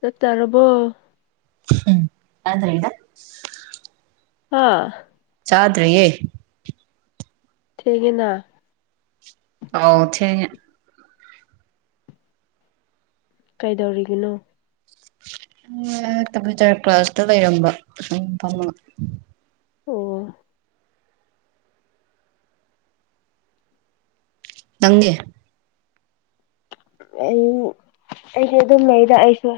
ꯆꯥꯛ ꯆꯥꯔꯕꯣ ꯎꯝ ꯆꯥꯗ꯭ꯔꯤꯗ ꯍꯥꯥ ꯆꯥꯗꯔꯤꯌꯦ ꯊꯦꯡꯉꯤꯅ ꯑꯧ ꯊꯦꯡꯉꯦ ꯀꯩꯗꯧꯔꯤꯒꯤꯅꯣ ꯀꯝꯄꯌ꯭ꯨꯇꯔ ꯀ꯭ꯂꯥꯁꯇ ꯂꯩꯔꯝꯕ ꯎꯝ ꯐꯝꯃ ꯑꯣ ꯅꯪꯗꯤ ꯑꯩ ꯑꯩꯁꯨ ꯑꯗꯨꯝ ꯂꯩꯗ ꯑꯩꯁꯨ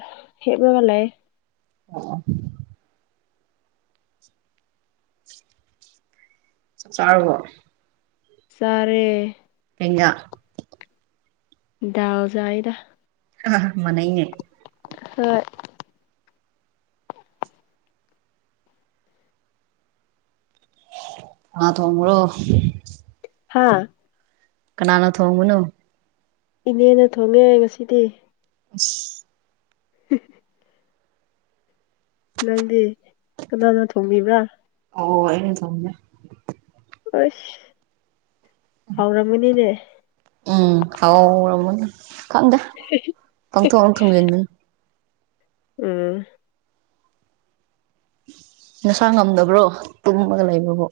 ꯍꯤꯞꯄꯒ ꯂꯩ ꯑꯣ ꯆꯥꯔꯕꯣ ꯆꯥꯔꯦ ꯀꯩ ꯏꯟꯖꯥꯡ ꯗꯥꯜ ꯆꯥꯏꯗ ꯃꯥꯟ ꯅꯩꯅꯦ ꯍꯣꯏ ꯀꯥꯅꯥ ꯊꯣꯡꯕꯔꯣ ꯍꯥꯥ ꯀꯅꯥꯅ ꯊꯣꯡꯕꯅꯣ ꯏꯅꯦꯅ ꯊꯣꯡꯉꯦ ꯉꯁꯤꯗꯤ [inaudible] [unintelligible] ꯅꯪꯗꯤ ꯀꯅꯥꯅ ꯊꯣꯡꯕꯤꯕ꯭ꯔꯥ ꯑꯣ ꯑꯩꯩꯅ ꯊꯣꯡꯉꯦ ꯑꯩꯁ ꯍꯥꯎꯔꯝꯃꯅꯤꯅꯦ ꯎꯝ ꯍꯥꯎꯔꯝ ꯈꯪꯗꯦ ꯄꯪꯊꯣꯡ ꯊꯣꯡꯖꯟꯕꯅꯤ ꯎꯝ ꯅꯁꯥ ꯉꯝꯗꯕ꯭ꯔꯣ ꯇꯨꯝꯃꯒ ꯂꯩꯕꯕꯨ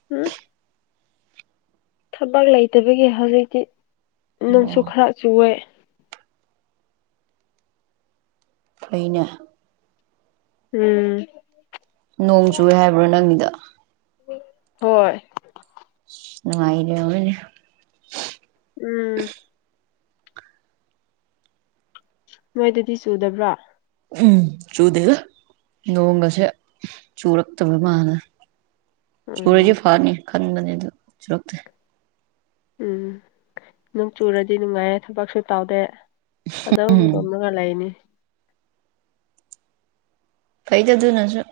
[inaudible] ꯊꯕꯛ ꯂꯩꯇꯕꯒꯤ ꯍꯧꯖꯤꯛꯇꯤ ꯑꯣ ꯅꯣꯡꯁꯨ ꯈꯔ ꯆꯨꯋꯦ ꯐꯩꯅꯦ ꯎꯝ ꯅꯣꯡ ꯆꯨꯨꯏꯌꯦ ꯍꯥꯏꯕ꯭ꯔꯣ ꯅꯪꯒꯤꯗ ꯍꯣꯏ ꯅꯨꯡꯉꯥꯏꯔꯕꯅꯤ ꯎꯝ ꯅꯣꯏꯗꯗꯤ ꯆꯨꯗꯕ꯭ꯔ ꯎꯝ ꯆꯨꯗꯦꯗ ꯅꯣꯡꯒꯁꯦ ꯆꯨꯔꯛꯇꯕ ꯃꯥꯜꯂꯦ ꯆꯨꯨꯔꯗꯤ ꯎꯝ ꯐꯔꯅꯤ ꯈꯟꯕꯅꯤ ꯑꯗꯣ ꯆꯨꯔꯛꯇꯦ ꯎꯝ ꯅꯣꯡ ꯆꯨꯔꯗꯤ ꯅꯨꯡꯉꯥꯏꯌꯦ ꯊꯕꯛꯁꯨ ꯇꯧꯗꯦ ꯑꯗꯨꯝ ꯎꯝ ꯇꯨꯝꯃꯒ ꯂꯩꯅꯤ ꯐꯩꯗ ꯑꯗꯨꯅꯁꯨ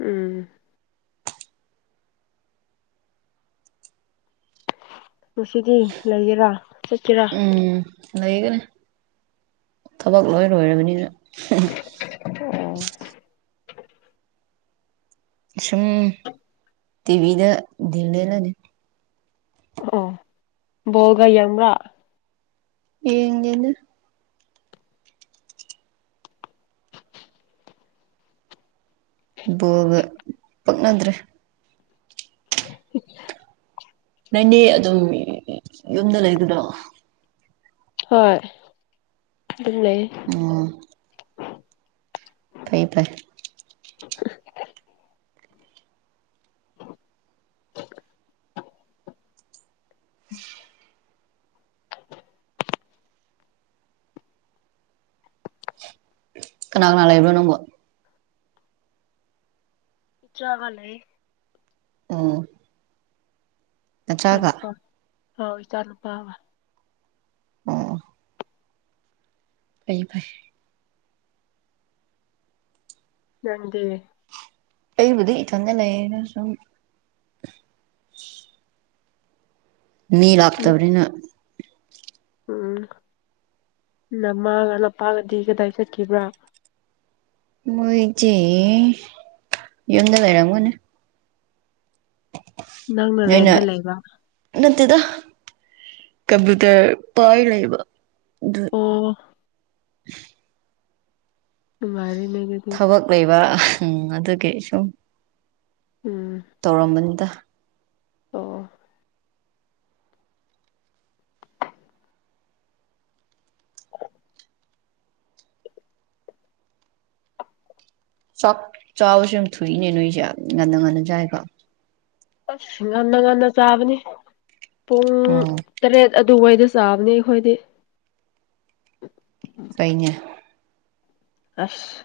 ꯎꯝ ꯉꯁꯤꯗꯤ ꯂꯩꯒꯦꯔ ꯆꯠꯀꯦꯔ ꯎꯝ ꯂꯩꯒꯅꯤ ꯊꯕꯛ ꯂꯣꯏ ꯂꯣꯏꯔꯕꯅꯤꯅ [unintelligible] ꯑꯣ ꯁꯨꯝ ꯇꯤꯚꯤꯗ ꯗꯤꯜ ꯂꯦꯜꯂꯅꯤ ꯑꯣ ꯕꯣꯜꯒ ꯌꯦꯡꯕ꯭ꯔꯥ ꯌꯦꯡꯗꯦꯗ ꯕꯣꯜꯒ ꯄꯛꯅꯗ꯭ꯔꯦ [unintelligible] ꯅꫭꯏꯅꯤ ꯑꯗꯨꯝ ꯌꯨꯝꯗ ꯂꯩꯕꯗꯣ ꯍꯣꯏ ꯗꯨꯝ ꯂꯩ ꯎꯝ ꯐꯩ ꯐꯩ [unintelligible] ꯀꯅꯥ ꯀꯅꯥ ꯂꯩꯕ꯭ꯔꯣ ꯅꯪꯕꯨ ꯆꯥꯒꯅꯤ ꯎꯝ ꯏꯆꯥ ꯅꯆꯥꯒ ꯅꯨꯄꯥ ꯑꯥꯎ ꯏꯆꯥ ꯅꯨꯄꯥꯒ ꯑꯣ ꯄꯩ ꯐꯩ ꯅꯪꯗꯤ ꯑꯩꯕꯨꯗꯤ ꯏꯊꯟꯗ ꯅꯩꯌꯦꯅ ꯁꯨꯝ ꯃꯤ ꯂꯥꯛꯇꯕꯅꯤꯅ ꯎꯝ ꯅꯃꯥꯒ ꯅꯄꯥꯒꯗꯤ ꯀꯗꯥꯏ ꯆꯠꯈꯤꯕ꯭ꯔꯥ ꯃꯣꯏꯆꯦ ꯌꯨꯝꯗ ꯂꯩꯔꯝꯒꯅꯤ ꯅꯪꯅ ꯅꯣꯏꯅ ꯔꯦꯟꯗ ꯂꯩꯕ ꯅꯠꯇꯦꯗ ꯀꯝꯄ꯭ꯨꯇꯔ ꯄꯥꯏ ꯂꯩꯕ ꯑꯗꯨ ꯑꯣ ꯅꯨꯉꯥꯏꯔ‌ꯦꯅ ꯑ ꯊꯕꯛ ꯂꯩꯕ ꯑꯗꯨꯒꯤ ꯁꯨꯝ ꯎꯝ ꯇꯧꯔꯝꯕꯅꯤꯗ ꯑꯣ ꯆꯥꯛ ꯆꯕꯁꯨ ꯌꯥꯝ ꯊꯨꯏꯅꯦ ꯅꯣꯏꯁꯦ ꯉꯟꯅ ꯉꯟꯅ ꯆꯥꯏꯀꯣ ꯑꯁ ꯉꯟꯅ ꯉꯟꯅ ꯆꯥꯕꯅꯤ ꯄꯨꯡ ꯑꯣ ꯇꯔꯦꯠ ꯑꯗꯨꯋꯥꯏꯗ ꯆꯥꯕꯅꯦ ꯑꯩꯈꯣꯏꯗꯤ ꯄꯩꯅ‌ꯦ ꯑꯁ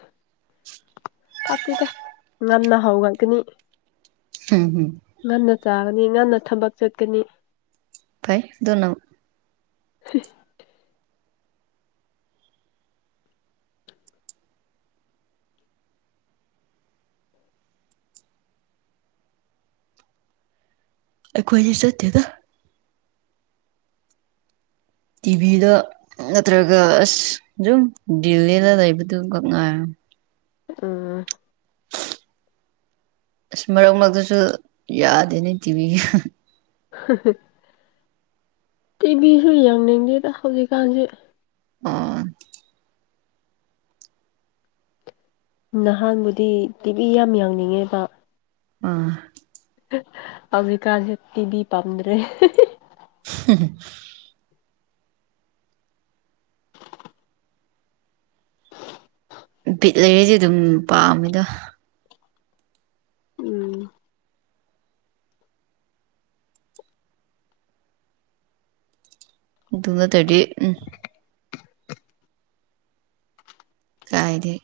ꯄꯥꯇꯦꯗ ꯉꯟꯅ ꯍꯧꯒꯠꯀꯅꯤ ꯎꯝ ꯍꯝ ꯉꯟꯅ ꯆꯥꯒꯅꯤ ꯉꯟꯅ ꯊꯕꯛ ꯆꯠꯀꯅꯤ ꯐꯩ ꯗꯨꯅ ꯑꯩꯈꯣꯏꯗꯤ ꯆꯠꯇꯦꯗ ꯇꯤꯚꯤꯗ ꯅꯠꯇ꯭ꯔꯒ ꯑꯁ ꯖꯨꯝ ꯗꯤꯜꯂꯦꯜꯂ ꯂꯩꯕꯗꯨꯒꯛ ꯉꯥꯥꯏ ꯎꯝ ꯑꯁ ꯃꯔꯛ ꯃꯔꯛꯇꯁꯨ ꯌꯥꯗꯦꯅꯦ ꯇꯤꯚꯤ ꯇꯤꯚꯤꯁꯨ ꯌꯥꯡꯅꯤꯡꯗꯦꯗ ꯍꯧꯖꯤꯛꯀꯥꯟꯁꯦ ꯑꫭ ꯅꯍꯥꯟꯕꯨꯗꯤ ꯇꯤꯚꯤ ꯌꯥꯝ ꯌꯥꯡꯅꯤꯡꯉꯦꯕ ꯑꯥ ꯍꯧꯖꯤꯀꯥꯟꯁ‌ꯦ ꯇꯤꯚꯤ ꯄꯝꯗ꯭ꯔꯦ [unintelligible] ꯕꯤꯠ ꯂꯩꯔꯗꯤ ꯑꯗꯨꯝ ꯄꯥꯝꯃꯦꯗ ꯎꯝ ꯑꯗꯨ ꯅꯠꯇꯔꯗꯤ ꯎꯝ ꯀꯥꯏꯗꯩ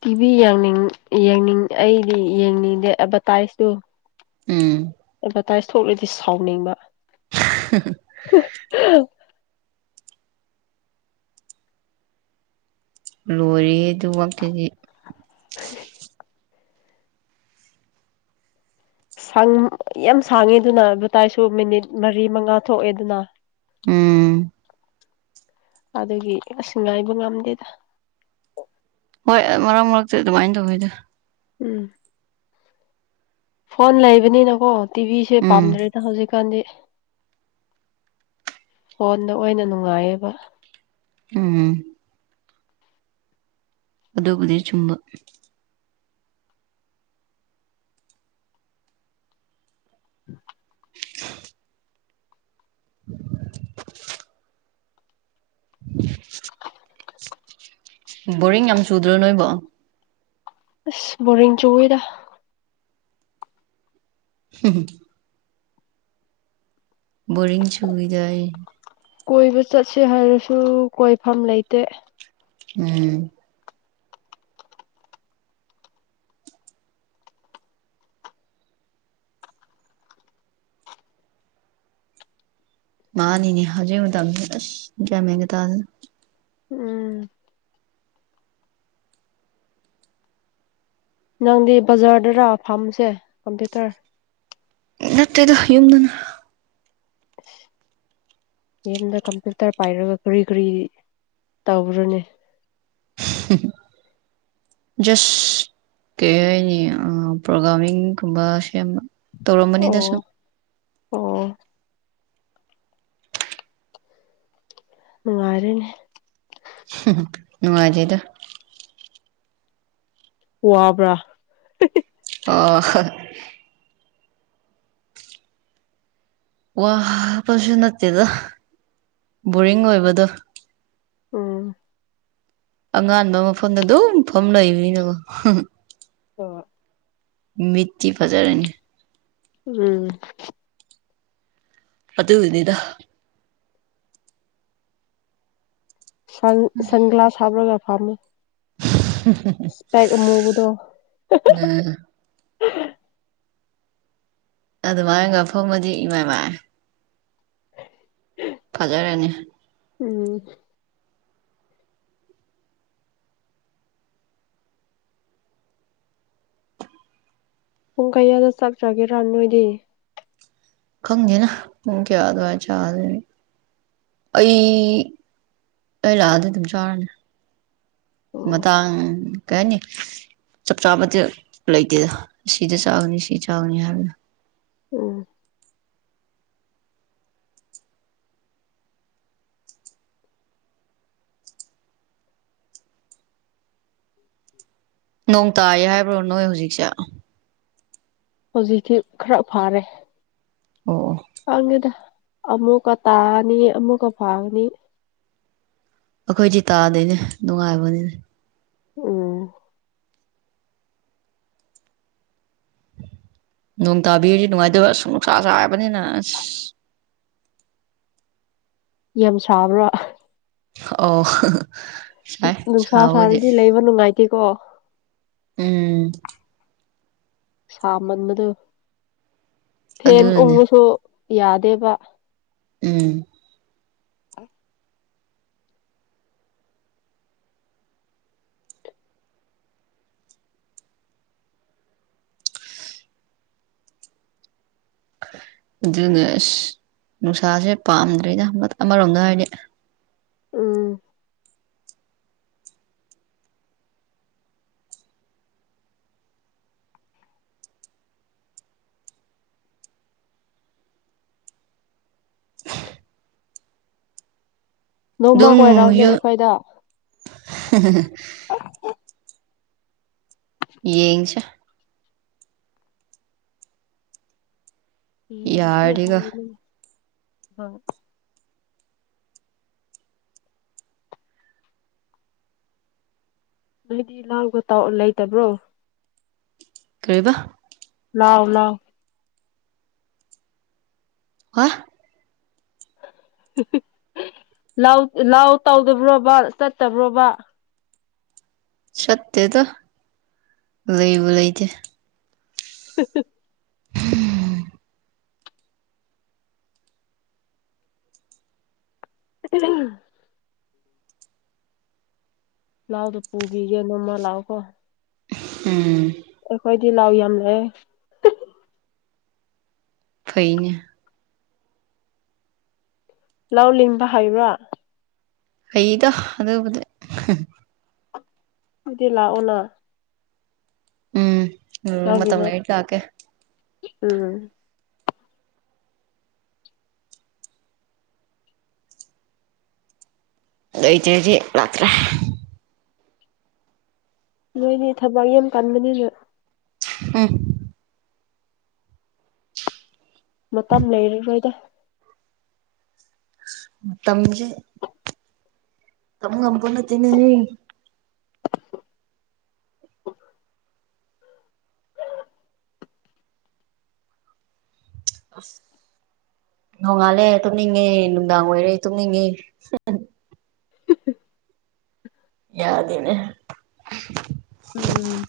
ꯇꯤꯚꯤ ꯌꯥꯡꯅꯤꯡ ꯌꯦꯡꯅꯤꯡ ꯑꯩꯗꯤ ꯌꯦꯡꯅꯤꯡꯗꯦ ꯑꯥꯕꯁꯗꯇꯥꯏꯁꯇꯨ ꯎꯝ ꯑꯦꯠꯚꯔꯇꯥꯏꯁ ꯊꯣꯛꯂꯗꯤ ꯁꯥꯎꯅꯤꯡꯕ ꯍ [unintelligible] [unintelligible] ꯂꯣꯏꯔꯦꯌꯦ ꯑꯗꯨ ꯋꯥꯛꯇꯨꯗꯤ [unintelligible] ꯁꯪ ꯌꯥꯝ ꯁꯥꯡꯉꯦ ꯑꯗꯨꯅ ꯑꯦꯕꯇꯥꯏꯁꯨ ꯃꯤꯅꯤꯠ ꯃꯔꯤ ꯃꯉꯥ ꯊꯣꯛꯑꯦ ꯑꯗꯨꯅ ꯎꯝ ꯑꯗꯨꯒꯤ ꯏꯁ ꯉꯥꯏꯕ ꯉꯝꯗꯦꯗ ꯍꯣꯏ ꯃꯔꯛ ꯃꯔꯛꯆꯦ ꯑꯗꯨꯃꯥꯏꯅ ꯇꯧꯋꯤꯗ ꯎꯝ ꯐꯣꯟ ꯂꯩꯕꯅꯤꯅꯀꯣ ꯇꯤꯚꯤꯁꯦ ꯎꯝ ꯄꯥꯝꯗ꯭ꯔꯦꯗ ꯍꯧꯖꯤꯛꯀꯥꯟꯗꯤ ꯐꯣꯟꯗ ꯑꯣꯏꯅ ꯅꯨꯡꯉꯥꯏꯌꯦꯕ ꯎꯝ ꯑꯗꯣꯕꯨꯗꯤ ꯆꯨꯝꯕ [inaudible] [inaudible] [inaudible] [unintelligible] ꯕꯣꯔꯤꯡ ꯌꯥꯝ ꯆꯨꯗ꯭ꯔꯣ ꯅꯣꯏꯕꯣ ꯑꯁ ꯕꯣꯔꯤꯡ ꯆꯨꯏꯗ ꯍꯝ [unintelligible] ꯕꯣꯔꯤꯡꯁꯨꯨꯗꯥꯏ ꯀꯣꯏꯕ ꯆꯠꯁꯦ ꯍꯥꯏꯔꯁꯨ ꯀꯣꯏꯐꯝ ꯂꯩꯇꯦ ꯎꯝ ꯃꯥꯅꯤꯅꯦ ꯍꯥꯏꯖꯤꯛ ꯃꯇꯝꯁꯦ ꯑꯥꯁ ꯌꯥꯝ ꯃꯦꯟꯒꯥ ꯇꯥꯗꯦ ꯗ ꯎꯝ ꯅꯪꯗꯤ ꯕꯖꯥꯔꯗꯔꯥ ꯐꯥꯝꯕꯁꯦ ꯀꯝꯄ꯭ꯌꯨꯇꯔ ꯅꯠꯇꯦꯗ ꯌꯨꯝꯗꯅ [inaudible] ꯌꯨꯝꯗ ꯀꯝꯄ꯭ꯌꯨꯇꯔ ꯄꯥꯏꯔꯒ ꯀꯔꯤ ꯀꯔꯤ ꯇꯧꯕ꯭ꯔꯅꯦ ꯍ ꯖꯁ ꯀꯩ ꯍꯥꯏꯅꯤ ꯄ꯭ꯔꯣꯒꯥ꯭ꯔꯒꯥꯃꯤꯡꯒꯨꯝꯕ ꯁꯦꯝꯕ ꯑꯣ ꯇꯧꯔꯝꯕꯅꯤꯗ ꯁꯨꯝ ꯑꯣ ꯅꯨꯡꯉꯥꯏꯔꯦꯅꯦ ꯅꯨꯡꯉꯥꯏꯇꯦꯗ ꯋꯥꯕ꯭ꯔꯥ ꯑ ꯋꯥꯕꯁꯨ ꯅꯠꯇꯦꯗ ꯕꯣꯔꯤꯡ ꯑꯣꯏꯕꯗꯣ ꯎꯝ ꯑꯉꯥꯟꯕ ꯃꯐꯝꯗ ꯑꯗꯨꯝ ꯐꯝ ꯂꯩꯕꯅꯤꯅꯦꯀꯣ ꯑ ꯃꯤꯇꯤ ꯐꯖꯔꯅꯤ ꯎꯝ ꯑꯗꯨꯒꯤꯅꯤ ꯗ ꯁꯟ ꯁꯟꯒ꯭ꯂꯥꯁ ꯍꯥꯕꯔꯒ ꯐꯥꯃꯦ ꯍꯨꯝ ꯍꯨꯝ ꯏꯁꯄꯦꯛ ꯑꯃꯨꯕꯗꯣ ꯑꯗꯨꯃꯥꯏꯅꯒꯥ ꯐꯝꯃꯗꯤ ꯏꯃꯥꯏ ꯃꯥꯏ ꯐꯖꯔꯅꯤ ꯎꯝ ꯄꯨꯡ ꯀꯌꯥꯗ ꯆꯥꯛ ꯆ꯭ꯔꯒꯦꯔꯥ ꯅꯣꯏꯗꯤ ꯈꯪꯗꯦꯗ ꯄꯨꯡ ꯀꯌꯥ ꯑꯗꯨꯋꯥꯏ ꯆꯥꯗꯣꯏꯅꯤ ꯑꯩ ꯑꯩ ꯂꯥꯛꯑꯗꯤ ꯑꯗꯨꯝ ꯆꯥꯔꯅꯤ ꯑꯣ ꯃꯇꯥꯡ ꯀꯩ ꯑꯥꯏꯅꯤ ꯆꯞ ꯆꯥꯕꯗꯤ ꯂꯩꯇꯦꯗ ꯁꯤꯗ ꯆꯥꯒꯅꯤ ꯁꯤ ꯆꯥꯒꯅꯤ ꯍꯥꯏꯕꯗꯣ ꯎꯝ [inaudible] ꯅꯣꯡ ꯇꯥꯌꯦ ꯍꯥꯏꯕ꯭ꯔꯣ ꯅꯣꯏ ꯍꯧꯖꯤꯛꯁꯦ ꯍꯧꯖꯤꯛꯊꯤ ꯈꯔ ꯐꯥꯔꯦ ꯑꯣ ꯑꯣ ꯑꯪꯅꯤꯗ ꯑꯃꯨꯛꯀ ꯇꯥꯅꯤ ꯑꯃꯨꯛꯀ ꯐꯥꯒꯅꯤ ꯑꯩꯈꯣꯏꯖꯤ ꯇꯥꯗꯦꯅꯦ ꯅꯨꯡꯉꯥꯏꯕꯅꯤꯅꯦ ꯎꯝ ꯅꯣꯡ ꯇꯥꯕꯤꯔꯤ ꯅꯨꯡꯉꯥꯏꯗꯧꯕ ꯑꯁ ꯅꯨꯡꯁꯥ ꯁꯥꯥꯕꯅꯤꯅ ꯑꯁ ꯌꯥꯝ ꯁꯥꯕ꯭ꯔꯣ ꯑꯣ ꯁꯥꯏ ꯅꯨꯡꯁꯥ ꯁꯥꯕꯨꯗꯤ ꯁꯥꯔꯗꯤ ꯂꯩꯕ ꯅꯨꯡꯉꯥꯏꯇꯦꯀꯣ ꯎꯝ ꯁꯥꯃꯟꯕꯗꯨ ꯐꯦꯟ ꯑꯗꯨꯅꯅꯦ ꯎꯪꯉꯁꯨ ꯌꯥꯗꯦꯕ ꯎꯝ [inaudible] ꯑꯗꯨꯅ ꯑꯁ ꯅꯨꯡꯁꯥꯁꯦ ꯄꯥꯝꯗ꯭ꯔꯦꯅ ꯑꯃꯔꯣꯝꯗ ꯍꯥꯏꯔꯗꯤ ꯎꯝ ꯅꯣꯡꯃ ꯑꯗꯨꯝ ꯀꯣꯏꯔꯥꯎꯅꯦ ꯌꯨꯝ ꯑꯩꯈꯣꯏꯗ [unintelligible] ꯌꯦꯡꯁꯦ ꯌꯦꯡꯁꯦ ꯌꯥꯔꯗꯤꯒ ꯍꯥꯏꯌꯦꯅꯦ ꯍꯣꯏ ꯅꯣꯏꯗꯤ ꯂꯥꯎꯒ ꯇꯥꯎ ꯂꯩꯇꯕ꯭ꯔꯣ ꯀꯔꯤꯕ ꯂꯥꯎ ꯂꯥꯎ [unintelligible] ꯂꯥꯎ ꯂꯥꯎ ꯇꯧꯗꯕ꯭ꯔꯣꯕ ꯆꯠꯇꯕ꯭ꯔꯣꯕ ꯆꯠꯇꯦꯗ ꯂꯩꯕꯨ ꯂꯩꯇꯦ [unintelligible] [inaudible] [inaudible] ꯄ꯭ꯂꯥꯎꯗꯣ ꯄꯨꯕꯤꯒꯅꯨ ꯃꯥ ꯂꯥꯛꯎ ꯀꯣ ꯎꯝ ꯑꯩꯈꯣꯏꯗꯤ ꯂꯥꯎ ꯌꯥꯝ ꯂꯩꯌꯦ ꯐꯩꯅꯦ ꯂꯥꯎ ꯂꯤꯡꯕ ꯍꯥꯏꯕ꯭ꯔꯥ ꯍꯩꯗ ꯑꯗꯨꯕꯨꯗꯤ ꯑꯗꯨꯗꯤ ꯂꯥꯛꯑꯣꯅ ꯎꯝ ꯅꯣꯡ ꯂꯧ ꯃꯇꯝ ꯂꯤꯡꯉ ꯂꯩꯔꯗꯤ ꯂꯥꯛꯀꯦ ꯎꯝ ꯂꯩꯇꯗꯤ ꯂꯥꯛꯇ꯭ꯔꯦ ꯅꯣꯏꯗꯤ ꯊꯕꯛ ꯌꯥꯝ ꯀꯟꯕꯅꯤꯅ ꯎꯝ ꯃꯇꯝ ꯂꯩꯔꯔꯣꯏꯗ ꯃꯇꯝꯖꯦ ꯇꯝ ꯉꯝꯄꯣꯠ ꯅꯠꯇꯦꯅꯦꯍꯦ ꯑꯁ ꯅꯣꯡꯉꯥꯜꯂꯦ ꯇꯨꯝꯅꯤꯡꯉꯦ ꯅꯨꯡꯗꯥꯡ ꯑꯣꯏꯔꯦ ꯇꯨꯝꯅꯤꯡꯉꯦ ꯌꯥꯗꯦꯅꯦ ꯎꯝ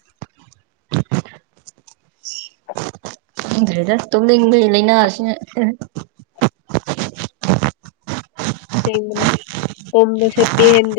ꯈꯪꯗ꯭ꯔꯦꯗ ꯇꯨꯝꯅꯤꯡꯕꯒꯤ ꯂꯩꯥꯏꯅꯥ ꯑꯁꯤꯅ ꯁꯦꯡꯕꯅꯦ ꯇꯨꯝꯕꯁꯦ ꯄꯦꯟꯗꯦ